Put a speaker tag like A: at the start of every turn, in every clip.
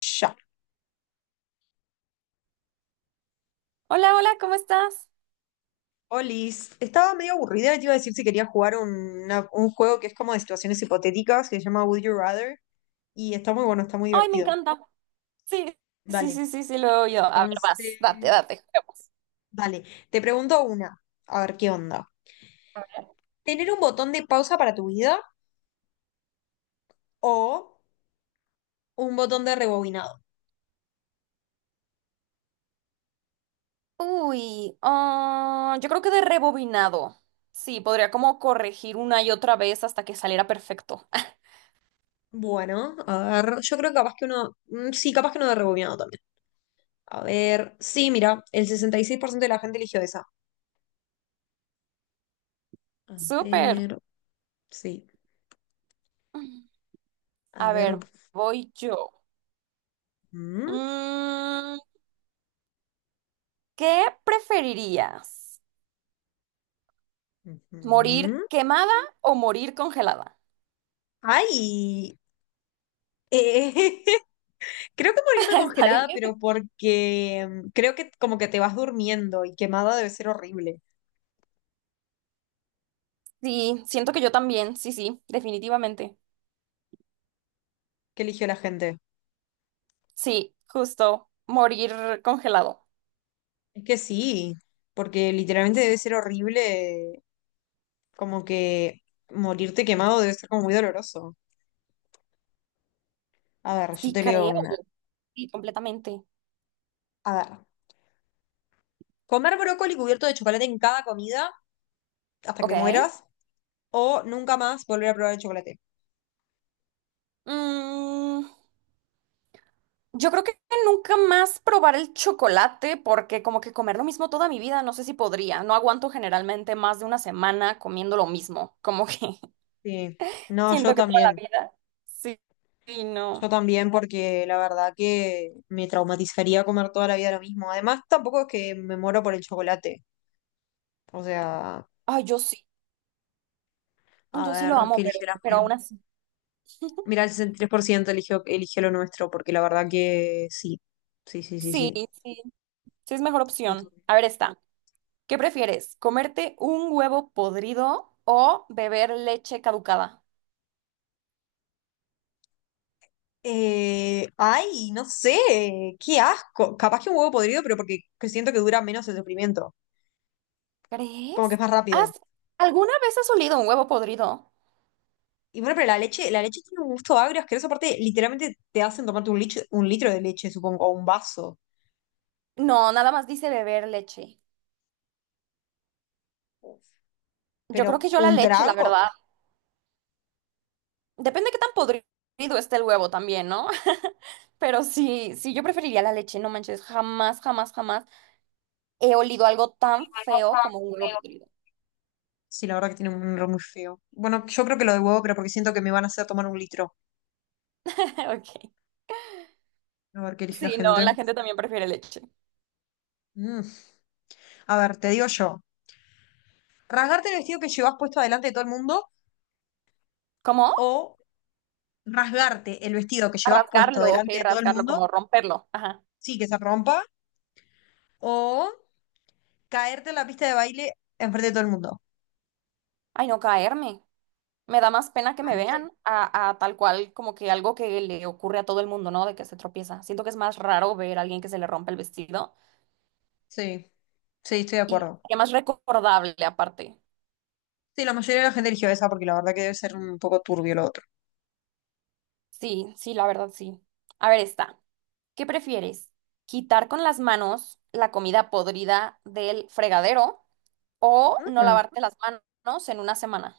A: Ya.
B: Hola, hola, ¿cómo estás?
A: Olis, estaba medio aburrida y te iba a decir si quería jugar un juego que es como de situaciones hipotéticas, que se llama Would You Rather, y está muy bueno, está muy
B: Ay, me
A: divertido.
B: encanta. Sí, sí,
A: Vale,
B: sí, sí, sí, lo he oído. A ver, vas,
A: entonces,
B: date, date, juguemos.
A: vale, te pregunto una, a ver qué onda. ¿Tener un botón de pausa para tu vida o un botón de rebobinado?
B: Uy, ah, yo creo que de rebobinado. Sí, podría como corregir una y otra vez hasta que saliera perfecto.
A: Bueno, a ver, yo creo que capaz que uno, sí, capaz que uno de rebobinado también. A ver, sí, mira, el 66% de la gente eligió esa. A
B: Súper.
A: ver, sí, a
B: A
A: ver.
B: ver, voy yo.
A: Mm.
B: Mm, ¿qué preferirías? ¿Morir
A: Ujú.
B: quemada o morir congelada?
A: Ay, eh, creo que morirme
B: Está
A: congelada,
B: difícil.
A: pero porque creo que como que te vas durmiendo y quemada debe ser horrible.
B: Sí, siento que yo también, sí, sí, definitivamente.
A: ¿Qué eligió la gente?
B: Sí, justo, morir congelado.
A: Es que sí, porque literalmente debe ser horrible, como que morirte quemado debe ser como muy doloroso. A ver, yo
B: Sí,
A: te leo
B: creo.
A: una.
B: Sí, completamente.
A: A ver, comer brócoli cubierto de chocolate en cada comida hasta que te
B: Ok.
A: mueras o nunca más volver a probar el chocolate.
B: Mm, yo creo que nunca más probar el chocolate porque como que comer lo mismo toda mi vida, no sé si podría. No aguanto generalmente más de una semana comiendo lo mismo. Como que
A: Sí, no, yo
B: siento que toda la
A: también.
B: vida. Sí, sí,
A: Yo
B: no.
A: también, porque la verdad que me traumatizaría comer toda la vida lo mismo. Además, tampoco es que me muero por el chocolate. O sea,
B: Ay, yo sí.
A: a
B: Yo sí lo
A: ver qué
B: amo, pero,
A: eligió la
B: pero aún
A: gente.
B: así.
A: Mira, el 63% eligió lo nuestro, porque la verdad que sí. Sí, sí, sí,
B: Sí,
A: sí.
B: sí. Sí es mejor
A: Muy
B: opción.
A: turbio.
B: A ver, esta. ¿Qué prefieres? ¿Comerte un huevo podrido o beber leche caducada?
A: Ay, no sé, qué asco. Capaz que un huevo podrido, pero porque que siento que dura menos el sufrimiento. Como que es
B: ¿Crees?
A: más rápido.
B: ¿Has alguna vez has olido un huevo podrido?
A: Y bueno, pero la leche tiene un gusto agrio, asqueroso. Aparte, literalmente te hacen tomarte 1 litro de leche, supongo, o un vaso.
B: No, nada más dice beber leche. Yo
A: Pero
B: creo que yo la
A: un
B: leche, la
A: trago.
B: verdad. Depende qué tan podrido esté el huevo también, ¿no? Pero sí, sí, yo preferiría la leche, no manches. Jamás, jamás, jamás he olido algo tan feo como un huevo podrido.
A: Sí, la verdad que tiene un nombre muy feo. Bueno, yo creo que lo de huevo, pero porque siento que me van a hacer tomar 1 litro.
B: Ok.
A: A ver qué elige la
B: Sí, no,
A: gente.
B: la gente también prefiere leche.
A: Mm. A ver, te digo yo. ¿Rasgarte el vestido que llevas puesto delante de todo el mundo
B: ¿Cómo?
A: o rasgarte el vestido que
B: A
A: llevas puesto
B: rasgarlo, ok,
A: delante de todo el
B: rasgarlo,
A: mundo?
B: como romperlo. Ajá.
A: Sí, que se rompa. O caerte en la pista de baile enfrente de todo el mundo.
B: Ay, no caerme. Me da más pena que me
A: ¿Caerte?
B: vean a tal cual como que algo que le ocurre a todo el mundo, ¿no? De que se tropieza. Siento que es más raro ver a alguien que se le rompe el vestido
A: Sí, sí, estoy de
B: y
A: acuerdo.
B: que más recordable aparte.
A: Sí, la mayoría de la gente eligió esa porque la verdad que debe ser un poco turbio lo otro.
B: Sí, sí, la verdad sí. A ver, está. ¿Qué prefieres? ¿Quitar con las manos la comida podrida del fregadero o no
A: Mm.
B: lavarte las manos en una semana?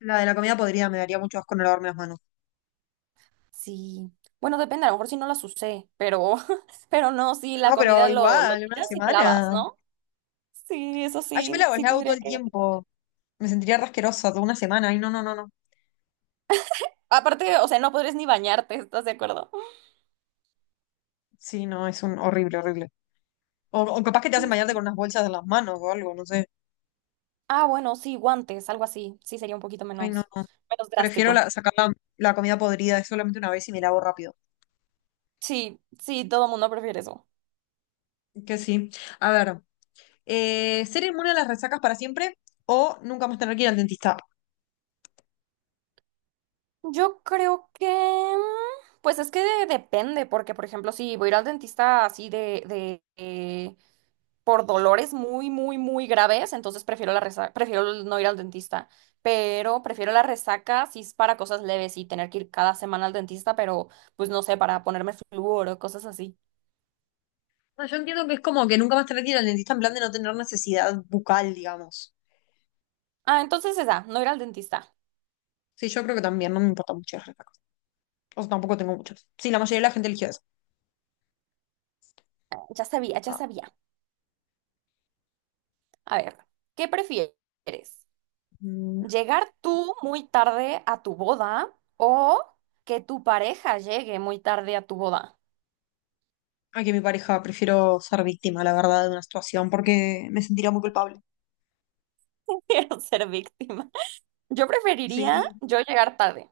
A: La de la comida podría, me daría mucho asco no lavarme las manos.
B: Sí. Bueno, depende, a lo mejor si no las usé, pero, pero no, sí, la
A: No, pero
B: comida lo
A: igual, una
B: tiras y te lavas,
A: semana.
B: ¿no? Sí, eso
A: Ay, yo me
B: sí,
A: lavo,
B: sí
A: lavo todo
B: tendría
A: el
B: que
A: tiempo. Me sentiría rasquerosa toda 1 semana. Ay, no, no, no, no.
B: aparte, o sea, no podrías ni bañarte, ¿estás de acuerdo?
A: Sí, no, es un horrible, horrible. O capaz que te hacen bañarte con unas bolsas en las manos o algo, no sé.
B: Ah, bueno, sí, guantes, algo así. Sí, sería un poquito
A: Ay, no,
B: menos,
A: no.
B: menos
A: Prefiero la-
B: drástico.
A: sacar la, la comida podrida es solamente una vez y me lavo rápido.
B: Sí, sí, todo mundo prefiere eso.
A: Que sí. A ver, ¿ser inmune a las resacas para siempre o nunca más tener que ir al dentista?
B: Yo creo que, mm, pues es que depende, porque por ejemplo, si voy a ir al dentista así por dolores muy, muy, muy graves, entonces prefiero la resaca, prefiero no ir al dentista. Pero prefiero la resaca si es para cosas leves y tener que ir cada semana al dentista, pero pues no sé, para ponerme flúor o cosas así.
A: No, yo entiendo que es como que nunca más tener que ir al dentista en plan de no tener necesidad bucal, digamos.
B: Ah, entonces esa, no ir al dentista.
A: Sí, yo creo que también no me importa mucho las respuestas. O sea, tampoco tengo muchas. Sí, la mayoría de la gente eligió eso.
B: Ya sabía, ya
A: Ah,
B: sabía. A ver, ¿qué prefieres?
A: mm,
B: ¿Llegar tú muy tarde a tu boda o que tu pareja llegue muy tarde a tu boda?
A: aquí mi pareja, prefiero ser víctima, la verdad, de una situación porque me sentiría muy culpable.
B: Quiero ser víctima. Yo preferiría
A: Sí.
B: yo llegar tarde.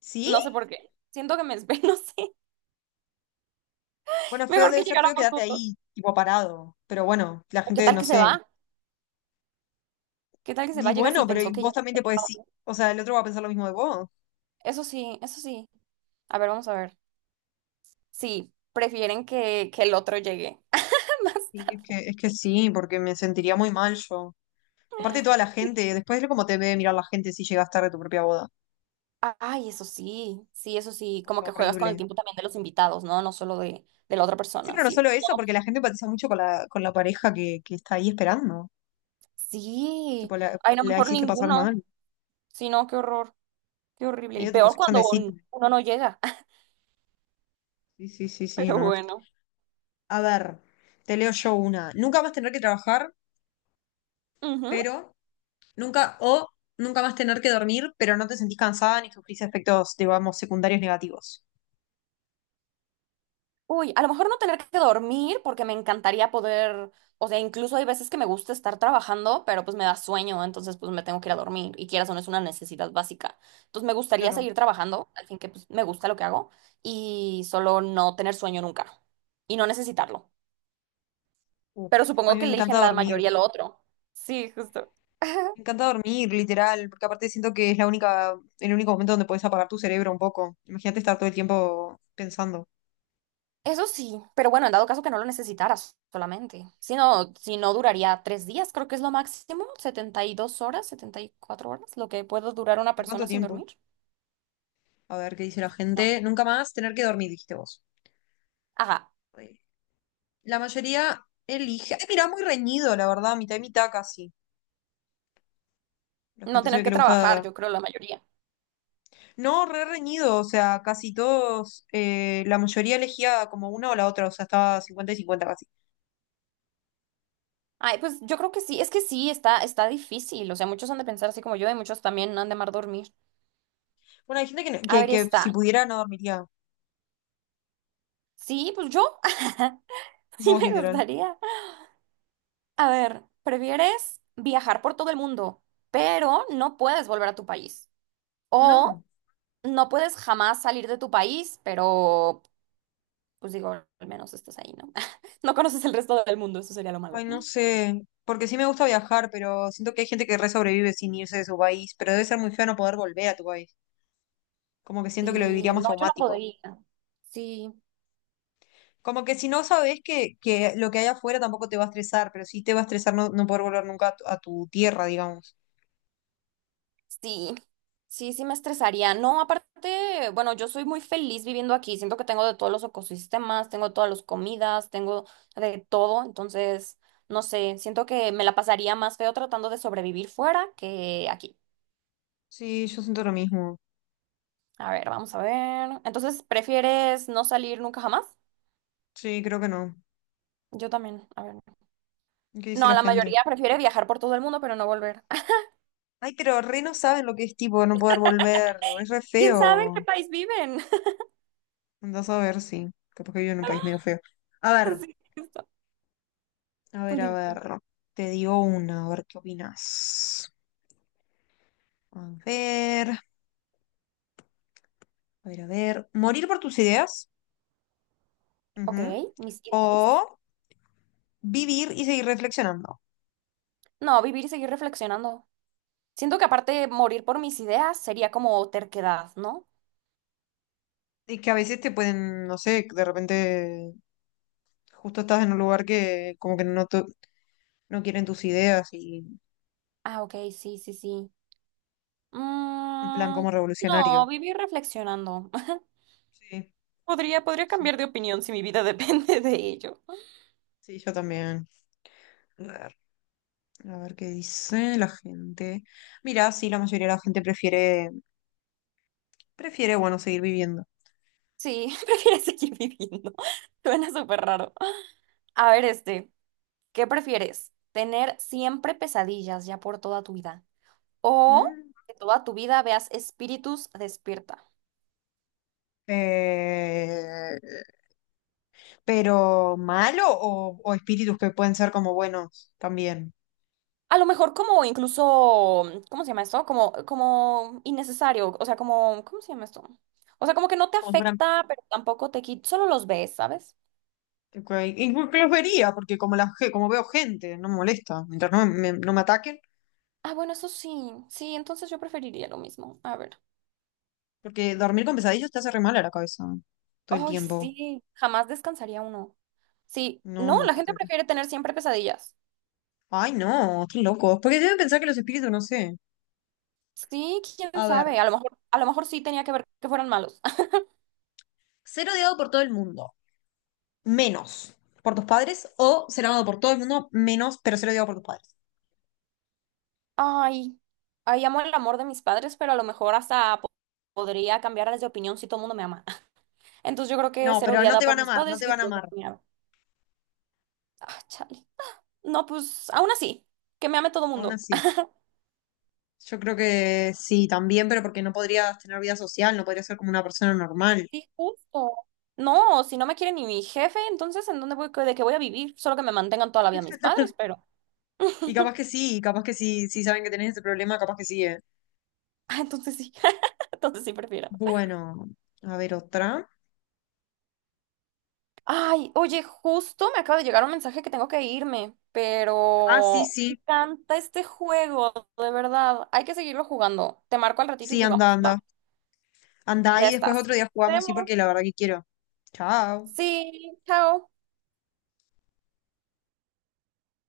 A: ¿Sí?
B: No sé por qué. Siento que no sé.
A: Bueno, feo
B: Mejor
A: debe
B: que
A: ser feo
B: llegáramos
A: quedarte
B: juntos.
A: ahí, tipo parado. Pero bueno, la
B: ¿O ¿qué
A: gente,
B: tal
A: no
B: que se
A: sé.
B: va? ¿Qué tal que se
A: Y
B: va? Llega si
A: bueno, pero y
B: pensó que ya
A: vos también te
B: había
A: podés decir.
B: estado.
A: O sea, el otro va a pensar lo mismo de vos.
B: Eso sí, eso sí. A ver, vamos a ver. Sí, prefieren que el otro llegue. Más
A: Sí, es
B: tarde.
A: que, es que sí, porque me sentiría muy mal yo. Aparte de toda la gente, después de cómo te debe mirar la gente si llegas tarde a tu propia boda.
B: Ah, ay, eso sí, sí, eso sí,
A: O
B: como
A: sea,
B: que juegas con el
A: horrible.
B: tiempo también de los invitados, ¿no? No solo de la otra
A: Sí,
B: persona,
A: pero no solo
B: sí. No,
A: eso, porque la gente empatiza mucho con con la pareja que está ahí esperando.
B: sí,
A: Tipo,
B: ay, no,
A: la
B: mejor
A: hiciste pasar
B: ninguno,
A: mal.
B: sí, no, qué horror, qué horrible. Y
A: Medio tipo
B: peor
A: Sex and
B: cuando
A: the City.
B: uno no llega,
A: Sí, sí, sí, sí,
B: pero
A: no.
B: bueno.
A: A ver, te leo yo una. Nunca más tener que trabajar,
B: Ujú.
A: pero nunca, o nunca más tener que dormir, pero no te sentís cansada ni sufrís efectos, digamos, secundarios negativos.
B: Uy, a lo mejor no tener que dormir porque me encantaría poder, o sea, incluso hay veces que me gusta estar trabajando, pero pues me da sueño, entonces pues me tengo que ir a dormir y quieras o no es una necesidad básica. Entonces me gustaría
A: Claro.
B: seguir trabajando, al fin que pues me gusta lo que hago y solo no tener sueño nunca y no necesitarlo.
A: Uf,
B: Pero
A: a
B: supongo
A: mí me
B: que eligen
A: encanta
B: la
A: dormir.
B: mayoría lo otro. Sí, justo.
A: Me encanta dormir, literal, porque aparte siento que es la única, el único momento donde puedes apagar tu cerebro un poco. Imagínate estar todo el tiempo pensando.
B: Eso sí, pero bueno, en dado caso que no lo necesitaras solamente. Si no, si no duraría 3 días, creo que es lo máximo, 72 horas, 74 horas, lo que puede durar una
A: ¿De cuánto
B: persona sin
A: tiempo?
B: dormir.
A: A ver qué dice la gente.
B: No.
A: Nunca más tener que dormir, dijiste vos.
B: Ajá,
A: Eh, La mayoría elige. Ay, mira, muy reñido, la verdad, mitad y mitad casi. La
B: no
A: gente se
B: tener
A: ve que
B: que
A: le
B: trabajar,
A: gusta.
B: yo creo la mayoría.
A: No, re reñido, o sea, casi todos, la mayoría elegía como una o la otra, o sea, estaba 50-50 casi.
B: Ay, pues yo creo que sí, es que sí, está, está difícil. O sea, muchos han de pensar así como yo y muchos también han de amar dormir.
A: Bueno, hay gente que,
B: A ver,
A: que si
B: está.
A: pudiera no dormiría.
B: Sí, pues yo. Sí
A: Vos,
B: me
A: literal.
B: gustaría. A ver, ¿prefieres viajar por todo el mundo, pero no puedes volver a tu país, o
A: No,
B: no puedes jamás salir de tu país, pero pues digo, al menos estás ahí, ¿no? No conoces el resto del mundo, eso sería lo
A: ay,
B: malo.
A: no sé. Porque sí me gusta viajar, pero siento que hay gente que re sobrevive sin irse de su país, pero debe ser muy feo no poder volver a tu país. Como que siento que lo viviría
B: Sí,
A: más
B: no, yo no
A: traumático.
B: podría. Sí,
A: Como que si no sabes que lo que hay afuera tampoco te va a estresar, pero sí te va a estresar no poder volver nunca a a tu tierra, digamos.
B: sí, sí, sí me estresaría. No, aparte, bueno, yo soy muy feliz viviendo aquí. Siento que tengo de todos los ecosistemas, tengo todas las comidas, tengo de todo. Entonces, no sé, siento que me la pasaría más feo tratando de sobrevivir fuera que aquí.
A: Sí, yo siento lo mismo.
B: A ver, vamos a ver. Entonces, ¿prefieres no salir nunca jamás?
A: Sí, creo que no.
B: Yo también. A ver.
A: ¿Qué dice
B: No,
A: la
B: la
A: gente?
B: mayoría prefiere viajar por todo el mundo, pero no volver.
A: Ay, pero re no saben lo que es tipo no poder volver. Es re
B: ¿Quién sabe en
A: feo.
B: qué país viven?
A: Andás a ver, sí. Capaz que vivo en un país medio feo. A ver,
B: Sí, esto.
A: a
B: Dime.
A: ver. Te digo una, a ver qué opinas. A ver, a ver. ¿Morir por tus ideas?
B: Ok,
A: Ujú.
B: mis
A: O
B: ideales.
A: vivir y seguir reflexionando.
B: No, vivir y seguir reflexionando. Siento que aparte morir por mis ideas sería como terquedad, ¿no?
A: Y que a veces te pueden, no sé, de repente justo estás en un lugar que como que no, no quieren tus ideas y
B: Ah, ok, sí, sí, sí.
A: en plan
B: Mm,
A: como
B: no,
A: revolucionario.
B: vivir reflexionando.
A: Sí,
B: Podría, podría
A: sí,
B: cambiar de opinión si mi vida depende de ello.
A: sí, yo también. A ver, a ver qué dice la gente. Mira, sí, la mayoría de la gente prefiere, bueno, seguir viviendo.
B: Sí, prefiero seguir viviendo. Suena súper raro. A ver, este, ¿qué prefieres? ¿Tener siempre pesadillas ya por toda tu vida, o
A: Mm,
B: que toda tu vida veas espíritus despierta?
A: eh, pero malo o espíritus que pueden ser como buenos también.
B: A lo mejor como incluso, ¿cómo se llama esto? Como, como innecesario, o sea, como, ¿cómo se llama esto? O sea, como que no te
A: Como si fueran.
B: afecta, pero tampoco te quita, solo los ves, ¿sabes?
A: Ok, incluso los vería, porque como como veo gente, no me molesta. Mientras no me ataquen,
B: Ah, bueno, eso sí, sí, entonces yo preferiría lo mismo. A ver.
A: porque dormir con pesadillas te hace re mal a la cabeza todo el
B: Ay,
A: tiempo.
B: sí, jamás descansaría uno. Sí,
A: No,
B: no,
A: no,
B: la gente
A: horrible.
B: prefiere tener siempre pesadillas.
A: Ay, no, qué locos. Porque deben pensar que los espíritus, no sé.
B: Sí, quién
A: A ver,
B: sabe, a lo mejor sí tenía que ver que fueran malos.
A: ser odiado por todo el mundo, menos por tus padres, o ser amado por todo el mundo, menos, pero ser odiado por tus padres.
B: Ay, ay, amo el amor de mis padres, pero a lo mejor hasta podría cambiarles de opinión si todo el mundo me ama. Entonces yo creo que
A: No,
B: ser
A: pero no
B: odiada
A: te
B: por
A: van a
B: mis
A: amar, no
B: padres y
A: te
B: que
A: van a
B: todo el
A: amar,
B: mundo me ama. Ah, chale. No, pues aún así, que me ame todo el
A: aún
B: mundo.
A: así. Yo creo que sí, también, pero porque no podrías tener vida social, no podrías ser como una persona normal.
B: Sí, justo. No, si no me quiere ni mi jefe, entonces ¿en dónde voy, de qué voy a vivir? Solo que me mantengan toda la vida mis padres, pero...
A: Y capaz que sí, sí saben que tenés ese problema, capaz que sí, eh.
B: Ah, entonces sí, entonces sí prefiero.
A: Bueno, a ver otra.
B: Ay, oye, justo me acaba de llegar un mensaje que tengo que irme,
A: Ah, sí,
B: pero me
A: sí,
B: encanta este juego, de verdad. Hay que seguirlo jugando. Te marco al ratito y
A: sí, anda,
B: jugamos,
A: anda.
B: ¿va?
A: Anda
B: Ya
A: y después
B: estás.
A: otro día
B: Nos
A: jugamos, sí,
B: vemos.
A: porque la verdad que quiero. Chao.
B: Sí, chao.